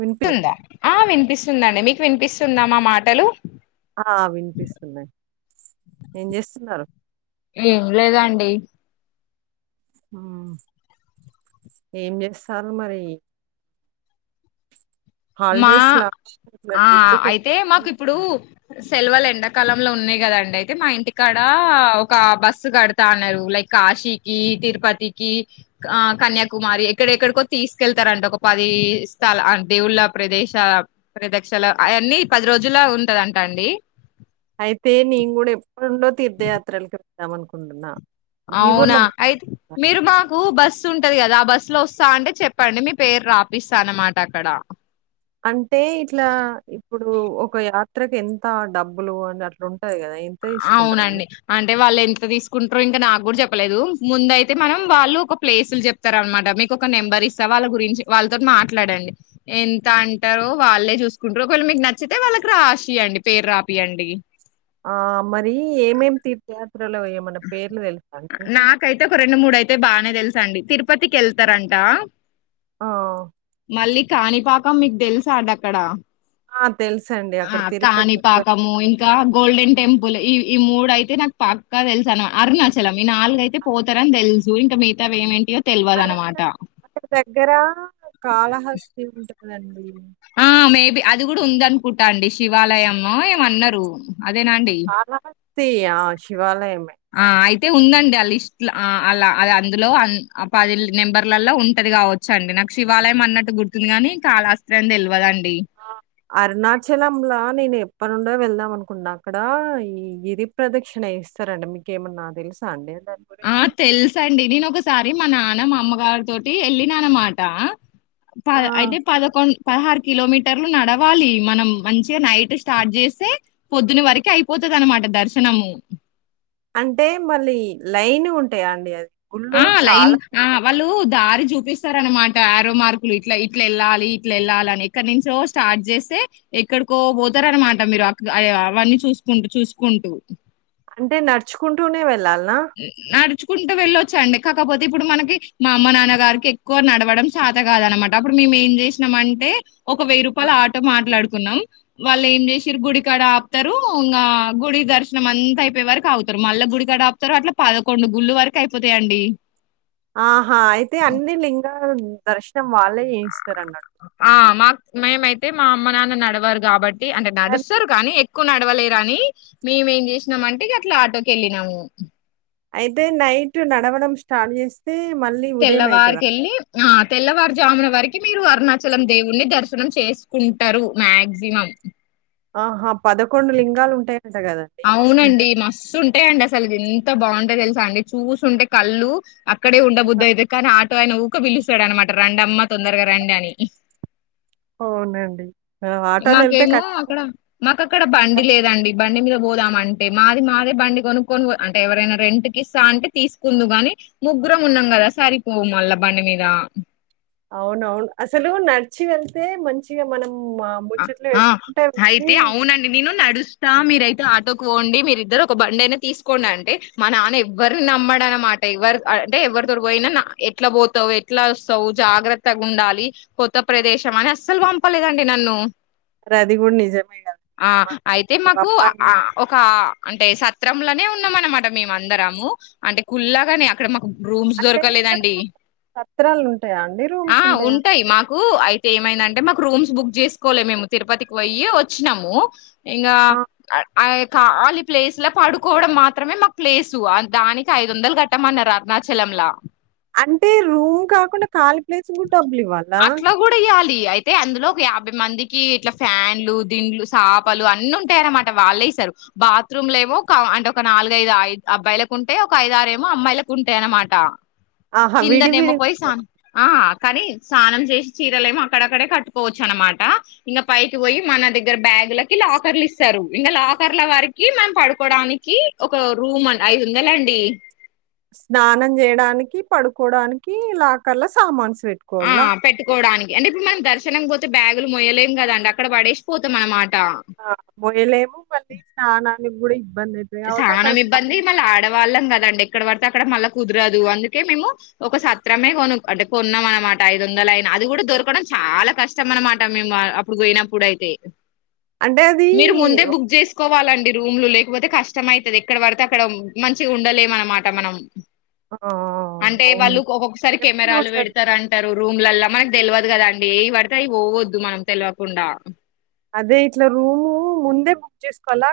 వినిపి స్తుందా ఆ వినిపిస్తుందండి మీకు వినిపిస్తుందా మా మాటలు ఆ వినిపిస్తున్నాయి ఏం చేస్తున్నారు ఏం లేదండి ఉమ్ ఏం చేస్తారు మరి మా హాలిడేస్ లా ఇలా ఆ ట్రిప్పుకి వెళ్ళ సెలవలు ఎండాకాలంలో ఉన్నాయి కదండి అయితే మా ఇంటికాడ ఒక బస్సు కడతా అన్నారు లైక్ కాశీకి తిరుపతికి ఆ కన్యాకుమారి ఎక్కడెక్కడికో తీసుకెళ్తారంట ఒక పది స్థల దేవుళ్ళ ప్రదేశ ప్రదక్షలు అవన్నీ పది రోజుల్లో ఉంటదంట అండి తీర్థయాత్రలు వద్దాం అనుకుంటన్నా అవునా అయితే మీరు మాకు బస్సు ఉంట ంటది కదా ఆ బస్సు లో వస్తా అంటే చెప్పండి మీ పేరు రాపిస్తా అన్నమాట అక్కడ అంటే ఇట్లా ఇప్పుడు ఒక యాత్రకు ఎంత డబ్బులు అని అట్లా ఉంటది కదా ఎంత తీసుకుంటారండి అవునండి అంటే వాళ్ళు ఎంత తీసుకుంటారో ఇంకా నాకు కూడా చెప్పలేదు ముందయితే మనం వాళ్ళు ఒక ప్లేసులు చెప్తార అనమాట మీకు ఒక నెంబర్ ఇస్తా వాళ్ళ గురించి వాళ్ళతో మాట్లాడండి ఎంత అంటారో వాళ్ళే చూసుకుంటారు ఒకవేళ మీకు నచ్చితే వాళ్ళకి రాసియండి పేరు రాపియండి ఆ మరి ఏమేం తీర్చారు పాత్రలో ఏమన్నా పేర్లు తెలుస్తానా నీకు నాకైతే ఒక రెండు మూడు అయితే బానే తెలుస అండి తిరుపతికి వెళ్తారంటా ఆ మళ్ళీ కానీపాక క మీకు తెలుసా అండి అక్కడ ఆ తెలుసండి ఆ అక్కడ తిరుపతి దగ్గర కాణిపాకము ఇంకా గోల్డెన్ టెంపుల్ ఇవి ఈ మూడు అయితే నాకు పక్కా తెలుసు అను అరుణాచలం మీ నాలుగయితే పోతార అని తెలు చూడింకా మిగతా ఏంటియో మళ్ళ అక్క దగ్గర కాళహస్తి ఉంటుంది అండి ఆ మేబి అది కూడా ఉంద అనుకుంటా అండి శివాలయము ఏమో అన్నారు అదే నా అండి తి ఆ శివాలయం ఆ అయితే ఉందండి ఆ లిస్ట్ అలా అది అందులో పది నెంబర్లలో ఉంటది కావచ్చు అండి నాకు శివాలయం అన్నట్టు గుర్తుంది కాని కాలాస్త్రయం తెలియదండి ఆ అరుణాచలంలా నేను ఎప్పడి నుండో వెళ్దాం అనుకున్నా. అక్కడ ఈ గిరి ప్రదక్షిణ చేస్తారండి మీకేమన్నా తెలుసా అండి. దాని ఆ గురించి? తెలుసండి నేను ఒకసారి మనా మా అమ్మగారి తోటి వెళ్ళినన్నమాట ఆ! పద అయితే పదకొండు పదహారు కిలోమీటర్లు నడవాలి మనం మంచిగా నైట్ స్టార్ట్ చేస్తే పొద్దున వరకి అయిపోతది అనమాట దర్శనము అంటే మళ్ళీ లైన్గ ఉంటాయా అండి అది గుళ్ళు ఆ చాలా లైనగ ఆ వాళ్లు దారి చూపిస్తారనమాట ఆరో మార్కులు ఇట్లా ఇట్లా వెళ్ళాలి ఇట్ల వెళ్ళాలి అని ఎక్కడి నుంచో స్టార్ట్ చేస్తే ఎక్కడికో పోతారనమాట మీరు అ అవన్నీ చూసుకుంటూ చూసుకుంటూ అంటే నడుచుకుంటూనే వెళ్ళాలి నడుచు కుంటు వెళ్ళొచ్చండి కాకపోతే ఇప్పుడు మనకి మా అమ్మ నాన్న గారికి ఎక్కువ నడవడం చేత కాదనమాట అప్పుడు మేము ఏం చేసినం అంటే ఒక వెయ్యి రూపాల ఆటో మాట్లాడుకు న్నాం వాళ్ళు ఏం చేసిరు గుడికాడ ఆపుతరు ఇంకా గుడి దర్శనం అంతా అయిపోయె వరకు ఆగుతరు మళ్ళా గుడికాడ ఆపు తరు అట్ల పదకొండు గుళ్లు వరకు అయిపోతయండి ఆహా అయితే అన్ని లింగా దర్శనం వాళ్ళే చెయిస్త ఆ మా మేమైతే మా అమ్మ నాన్న నడవరు కాబట్టి అంటే నడుస్తారు కానీ ఎక్కువ ఎక్కువ నడవలేరని మేమేం చేసినాం అంటే ఇక అట్లా ఆటోకి వెళ్ళినాము అయితే నైట్ నడవడం స్టార్ట్ చేసి తెల్లవారికి వెళ్ళి ఆ తెల్లవారుజామున వరకు మీరు అరుణాచలం దేవుడిని దర్శనం చేసుకుంటారు మాక్సిమం ఆహా పదకొండు లింగాలు ఉంటయ అవునండి మస్తు ఉంటాయండి అసలు ఎంత బాగుంటయో తెలుసా అండి చూస్తుంటే కళ్ళు అక్కడే ఉండ బుద్ధ కదా! అయిద్ది కానీ ఆటో అయన ఊ రక పిలుస్తాడు అనమాట రండి అమ్మ తొందరగా రండి అని అవునండి ఆ! ఆటోలో ఎళ్తే మాకేమో ఖచ్చితంగా అక్కడ మాకు అక్కడ బండి సార్. లేదండి బండి మీద పోదామంటే మాది మాదే బండి కొనుక్కొని పో అంటే ఎవరైనా రెంట్కి ఇస్తా అంటే తీసుకుందుగాని ముగ్గురం ఉన్నాం కదా సరిపోము మళ్ళా బండి మీద. అవునవును అసలు నడిచి వెళ్తే మంచిగా మనం ఆహ్, ముచ్చట్లు ఆ పెట్టుకుంటే అయితే వెళ్ళి అవునండి నేను నడు స్త మీరైతే ఆటోకి పోండి. మీరిద్దరు ఒక బండి అయినా తీసుకోండి. అంటే మా నాన్న ఎవ్వరిని నమ్మడ అనమాట ఎవ్వరు అంటే ఎవరితో పోయినా ఎట్లా పోతావు, ఎట్లా వస్తావు జాగ్రత్తగా ఉండాలి కొత్త ప్రదేశం అని అస్సలు పంపలేదండి నన్ను. మరి అది గూడా నిజమే గదండీ! ఆ మ అయితే మాకు అబ్బాయిని ఆ ఒక అంటే సత్రంలోనే ఉన్నామనమాట మేము అందరము అంటే కుల్లాగానే అక్కడ మాకు రూమ్స్ అంటే అక్కడ దొరకలేదండి సత్రాలుంటాయా అండి? ఆ రూమ్స్ ఉంటాయా? ఉంటాయి మాకు అయితే ఏమైందంటే మాకు రూమ్స్ బుక్ చేస్ కోలే మేము తిరుపతికి పోయ్యి వచ్చినాము ఇంగ ఆ! కావాలి ప్లేస్ లో పడుకోవడం మాత్రమే మాకు ప్లేసు దానికి ఐదు వందలు కట్టమన్నారు అరుణాచలంలా అంటే రూమ్ కాకుండా కాలి ప్లేస్ కూడా బ్లివాల అట్లా కూడా ఇయ్యాలి అయితే అందులో ఒక యాభై మందికి ఇట్లా ఫ్యాన్లు దిండ్లు చాపలు అన్ని ఉంటాయనమాట వాళ్ళ ఇస్తారు బాత్రూమ్ ఏమో అంటే ఒక నాలుగైదు ఐదు అబ్బాయిలకు ఉంటే ఒక ఐదారు ఏమో అమ్మాయిలకు ఉంటాయనమాట ఆహా! చిందన్ విడివిడిగుంటాయా? ఏమపోసాన్ కానీ స్నానం చేసి చీరలు ఏమో అక్కడక్కడే కట్టుకోవచ్చు అనమాట ఇంకా పైకి పోయి మన దగ్గర బ్యాగులకి లాకర్లు ఇస్తారు ఇంకా లాకర్ల వారికి మనం పడుకోడానికి ఒక రూమ్ ఐదు వందల అండి స్నానం చేయడానికి పడుకోవడానికి ఇలా కల్లా సామాన్స్ ఆ పెట్టుకోవాలా? పెట్టుకోవడానికి అంటే ఇప్పుడు మన దర్శనం పోతే బ్యాగులు మొయ్యలేమ్ కదండి అక్కడ పడేసి పోతంనమాట ఆ మోయలేము మళ్ళీ స్నానా గుడి సహనం ఇబ్బంది మళ్ళీ ఆడవాళ్ళం కదండి ఇక్కడ పడితే అక్కడ మళ్ళా కుదరదు అందుకే మేము ఒక సత్రమే కొను అంటే కొన్నాం అనమాట ఐదు వందల అయిన అది కూడా దొరకడం చాలా కష్టం అనమాట మేము అప్పుడు పోయినప్పుడు అయితే అంటే అది మీరు ముందే బుక్ చేసుకోవాలండి రూమ్ లో లేకపోతే కస్ట్ కష్టం అయితది ఎక్కడ పడితే అక్కడ మంచిగా ఉండలేము అనమాట మనం ఆ! అంటే అవును వాళ్ళు నిజం. ఒక్కొక్కసారి సేఫ్టీ కెమెరాలు ఉంటది. పెడతార అంటారు రూమ్లలో మనకు తెల్వదు కదా అండి ఏవి పడితే అవి పోవద్దు మనం తెల్వకుండా అదే ఇట్లా రూము ముందే బుక్ చేసుకోల్లా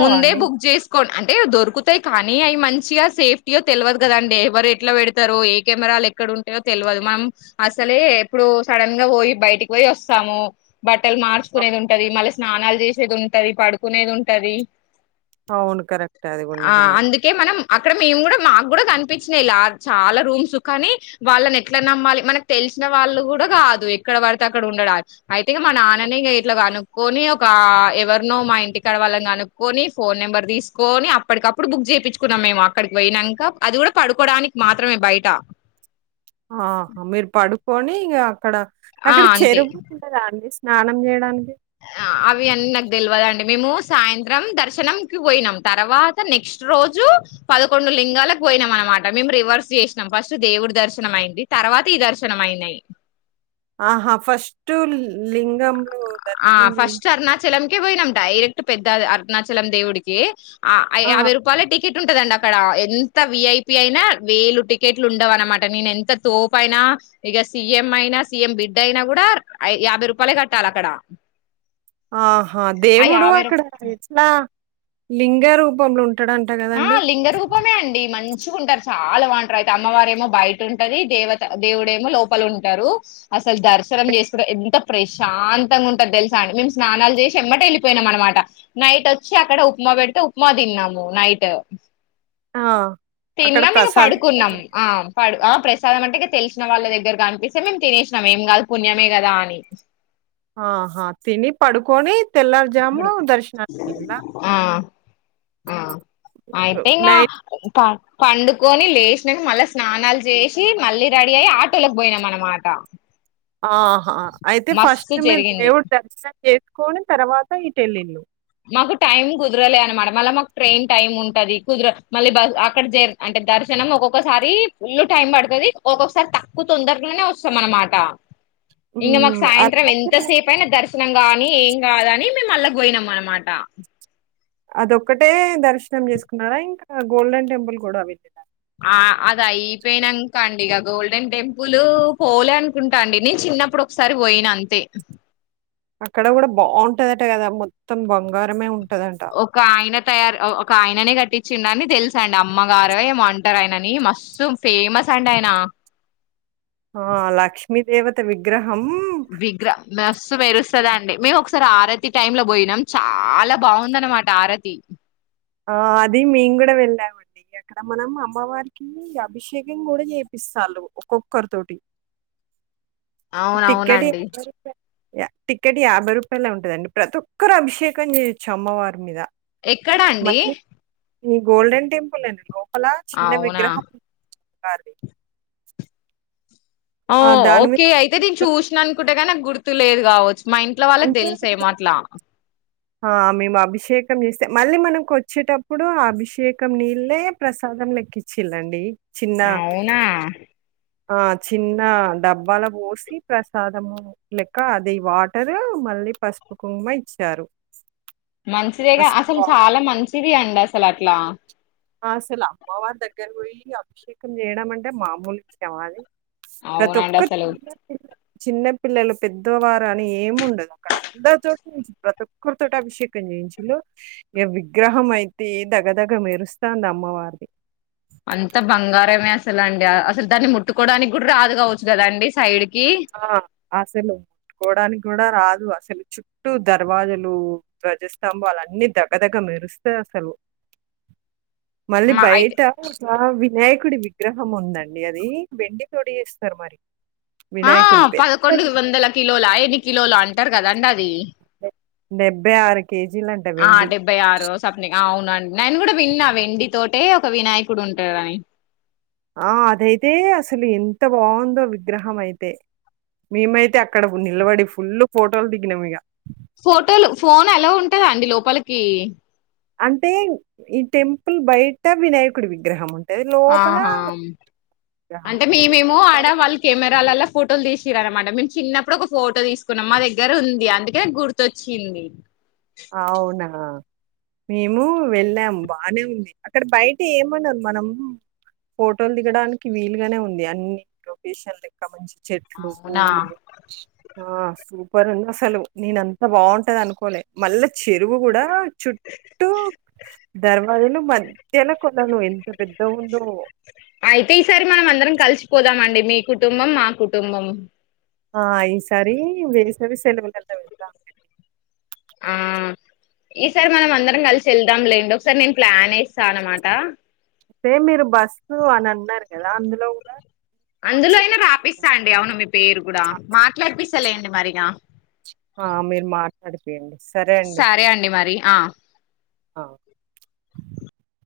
ముందే బుక్ చేసుకోండి అంటే దొరుకుతాయి కానీ అవి మంచ్ మంచిగా సేఫ్టీయో తెల్వదు కదాండి ఎవరు ఎట్లా పెడతారు ఏ కెమెరాలు ఎక్కడ ఉంటాయో తెల్వదు మనం అసలే ఎప్పుడు సడన్ గా పోయి బయటికి పోయి వస్తాము బట్టలు అ మార్చుకునేది ఉంటది మళ్ స్నాలు చేసేది ఉంటది పడుకునేది ఉంట్ కది అవును. కరెక్టే. అది గూడా ఆ నిజమే. అందుకే మనం అక్కడ మేము కూడా మాకు కూడా కనిపించినాలా చాలా రూమ్స్ కాని వాళ్ళని ఎట్లా నమ్మాలి మనకు తెలిసిన వాళ్ళు కూడా కాదు ఎక్కడ పడితే అక్కడ ఉండడానికి అయిప్ అ మా నాన్నని ఇట్లాగనుక్ కొని ఒక ఎవర్నో మా ఇంటికి ఇక్కడ వాళ్ళం కనుకొని ఫోన్ నెంబర్ తీసుకొని అప్పకప్పుడు బుక్ చేయిించుకున్నాం మేము అక్కడికి పోయినంకా అది కూడా పడుకోడానికి మాత్రమే బయట ఆ మీరు పడు కొని ఇగ ఆ అక్కడ అంతే చెరువు ఉండదా అండి స్నానం చేయడానికి అవి అన్ తెలివదండి మేము సాయంత్రం దర్శనంకి పోయినాం తర్వాత నెక్స్ట్ రోజు పదకొండు లింగాలకు పోయినాం అనమాట మేము రివర్స్ చేసినాం ఫస్ట్ దేవుడి దర్శనం అయింది తర్వాత ఈ దర్శనం అయినాయి ఆహా ఫస్ట్ లింగం ఆ ఫస్ట్ అరుణచలంకే పోయినం డైరెక్ట్ పెద్ద అరుణాచలం దేవుడికే ఆ యాభై రూపాయలే టి ఉంటదండి అక్కడ ఎంత విఐపి అయినా వేలు టికెట్లు ఉండవు అనమాట నేను ఎంత తోపు అయినా ఇక సిఎం అయినా సీఎం బిడ్డ అయినా కూడా యాభై రూపాయలే కట్టాలే అక్కడ ఆహా ఆ దేవుడు యాభై అక్కడ ఎట్లా లింగ రూపంలో ఉంటాడంట ఆ గదండీ! లింగరూపమే అండి మ చ్చుకుంటారు చాలా బాంటరు అయితే అమ్మవారేమో బయట ఉంటంది దేవత దేవుడేమో లోపల ఉంటారు అసలు దర్శనం చేసుకుంట ఎంత ప్రశాంతంగా ఉంటది తెలుసా అండి మేము స్నానాలు చేసి ఎమ్మట వెళ్ళిపోయినాం అనమాట నైట్ వచ్చి అక్కడ ఉప్మా పెడితే ఉప్మా తిన్నాము నై ట్ ఆ! అక్కడ తిన్నాం ఇగ ప్రసాదం కూడా పడుకున్నాం పెడతారు. ఆ పడు ఆ ప్రసాదం అంటేఇగ తెలిసిన వాళ్ళ దగ్గర అనిపిస్తే మేము తినేసినాం ఏం కాదు పుణ్యమే కదా అని ఆహా తిని పడుకొని తెల్లారు జాము ఇప్పుడు దర్శనానికి ఎల్లిల్లా ఆ ఆ అయితే ఇంగ నైట్ పండుకొని లేచినాక మళ్ళా స్నానాలు చేసి మళ్ళీ రెడీ అయి ఆటోలకి పోయినాం అనమాట ఆహా అయితే మస్తు ఫస్ట్ మీరు జరిగింది దేవుడు దర్శనం చేసుకొని తర్వాత ఈ ఇటెల్లిల్లు మాకు టైం కుదరలే అనమాట మళ్ళ మాకు ట్రైన్ టైం ఉంటది కుదర మళ్ళీ బస్ అక్కడ అంటే దర్శనం ఒక్కొక్కసారి ఫుల్ టైం పడతది. ఒక్కొక్కసారి తక్కువ తొందరగాలోనే వస్తాం అనమాట ఇంక మాకు హ్మ్. సాయంత్రం అరుణాచలం ఎంతసేపు అయినా దర్శనం కానీ ఏం కాదని మేము అళ్లకు పోయినాము. మాటా అదొక్కటే దర్శనం చేసుకున్నారా ఇంకా గోల్డెన్ టెంపుల్ కూడా వెళ ఆ అది అయిపోయినంక అండి ఇక గోల్డెన్ టెంపుల్ పోలే అనుకుంటా అండి నేను చిన్నప్పుడు ఒకసారి పోయిన అంతే అక్కడ కూడా బాంటదట కదా మొత్తం బంగారమే ఉ ఒక ఆయన తయారు ఒక ఆయన న్ననే కట్టించిడని తెలుస అండి అమ్మగారు ఏమొ అంటారు ఆయనని మస్తు ఫేమస్ అండి ఆయన ఆ లక్ష మీ దేవత విగ్రహ విగ్రహ మస్తు మెరుస్తది అండి మేము ఒకసారి ఆ ఈ టైం లో పోయినాం చాలా బాగుందనమాట ఆరతి ఆ అది మేము కూడా వెళ్ళామండి, అక్కడ మనం అమ్మవారికి అభిషేకం కూడా చేపిస్తాలు ఒక్కొక్కరి తోటి టికెట్ అవునవునండి టిక్కెట్ యాభై రూపాయలు ఉంటదండి ప్రతి ఒక్కరు అభిషేకం చేయొచ్చు అమ్మవారి మీద ఎక్ ఎక్కడ అండి. మళ్ళీ ఈ గోల్డన్ టెంపల్ అన కో లా చిన్న అవునా విగ్రహం కార్ ది ఓకే అయితే నేన్ అభిషేకం చూసిన అనుకుంట గానీ నాక్ గుర్తులేదు కావచ్ మా ఇంట్లో వాళ్ళకి అంటే తెలుసే మో అట్లా ఆ మేము అభిషేకం చేస్తే మళ్ళీ మనకు వచ్చేటప్పుడు ఆ అభిషేకం నీళ్ళే ప్రసాదం లెక్కిచ్చిళండి అవునా ఆ చిన్న డబ్బాల పోసి ప్రసాదము లెక్క, అది వాటరు మళ్ళీ పసుపు కుంకుమ ఇచ్చారు మంచిదేగా అసలు చాలా మంచిది అండి అసల అట్లా అసల్ అమ్మవారి దగ్గర పోయి అభిషేకం చేయడం అంటే మామూల్ విషయమా అది ప్రతి అవునండి ఒక్క అసలు చిన్న పిల్లలు పెద్దవారు అని ఏమి ఉండదు అక్కడ, అందరితోోటి ను ప్రతి ఒక్కరితోోటి, అభిషేకం చేయించిలు ఈ విగ్రహం అయితే దగదగ మెరుస్ తాంది అమ్మవార్ ది అంత బంగారమే అసలు అండి అసలు దాన్ని ముట్టుకోవడానికి కూడా రాదు కావచ్చు కదాండి సైడ్ కి ఆ అసలుకోడానికి కూడా రాద్ అసలు చుట్టూ దర్వాజలు ధ్వజస్తంబాల్ అన్నీ దగ్గదగ్గ మెరుస్తాయి అసలు మళ్ళీ మా అయితే బయట ఆ వినాయక్ కుడి విగ్రహం ఉందండి అది వెండి తొడి చేస్తారు మరి ఆ వినాయకుడిది పెద్ద పదకొండు వందల కిలోల అయన్ని కిలోల అంటారు కదాండి అది డి డె- డెబ్బై ఆర్ ఆ డెబ్బై ఆరు సప్ని అవున్ నన్ నేను కూడా విన్నా వెండి తోటే ఒక వినాయకుడు ఉంటాడని ఆ అదైతే అసలు ఎంత బాగుందో విగ్రహం అయితే, మేమైతే అక్కడ నిలబడి ఫుల్ ఫోటోలు దిగినం ఇగ ఫోటోలు ఫోన్ అలో ఉంటందా అండి లోపలికి అంటే ఈ టెంపుల్ బయట వినాయకుడి విగ్రహము న్ ఆహా హామ్ విగ్రహం అంటే ఉంటది. మేమేమో ఆడ బయ వాళ్ కెమెరాలలా ఫోటోలు తీషిర్ అనమాట మేం చిన్నప్పుడు ఒక ఫోటో తీసుకున్నాం. మా దగ్గర ఉం. ది అందుకే గుర్తొచ్చింది అవునా! మేము వెళ్ళాము బానే ఉంది. అక్కడ బయట ఏమనరు మనం ఫోటోలు దిగడానికి వీల్ గానే ఉంది. అన్ని లొకేషన్లు ఎక్క మంచి చెట్లు అవునా పూవ్లు ఆ సూపర్ ఉంది అసలు నేన అంత బావుంటదనుకోలే మళ్ళ చెరువు కూడా చుట్టూ ధర్వాజులు మన అయితే ఈసారి మనం అందరం కలిసిపోదామండి మీ కుటుంబం మా కుటుంబం ఆ ఈసారి వేపవి సెలవల ల్లో వెళ్దాం లెండి ఆ ఈసారి మనం అందరం కలిసి వెళ్దాంలేండి ఒకసారి నేను ప్లాన్ వేస్తా అనమాట అయితే మీరు బస్సు అని అన్నారు కదా అందులో కూడా అందులో అయినా రాపిస్తా అండి అవును మీ పేరు కూడా మాట్లాడిపిస్తలేండి మరిగా అది ఫ్రీ యండి సరే అండి మరి ఆ అ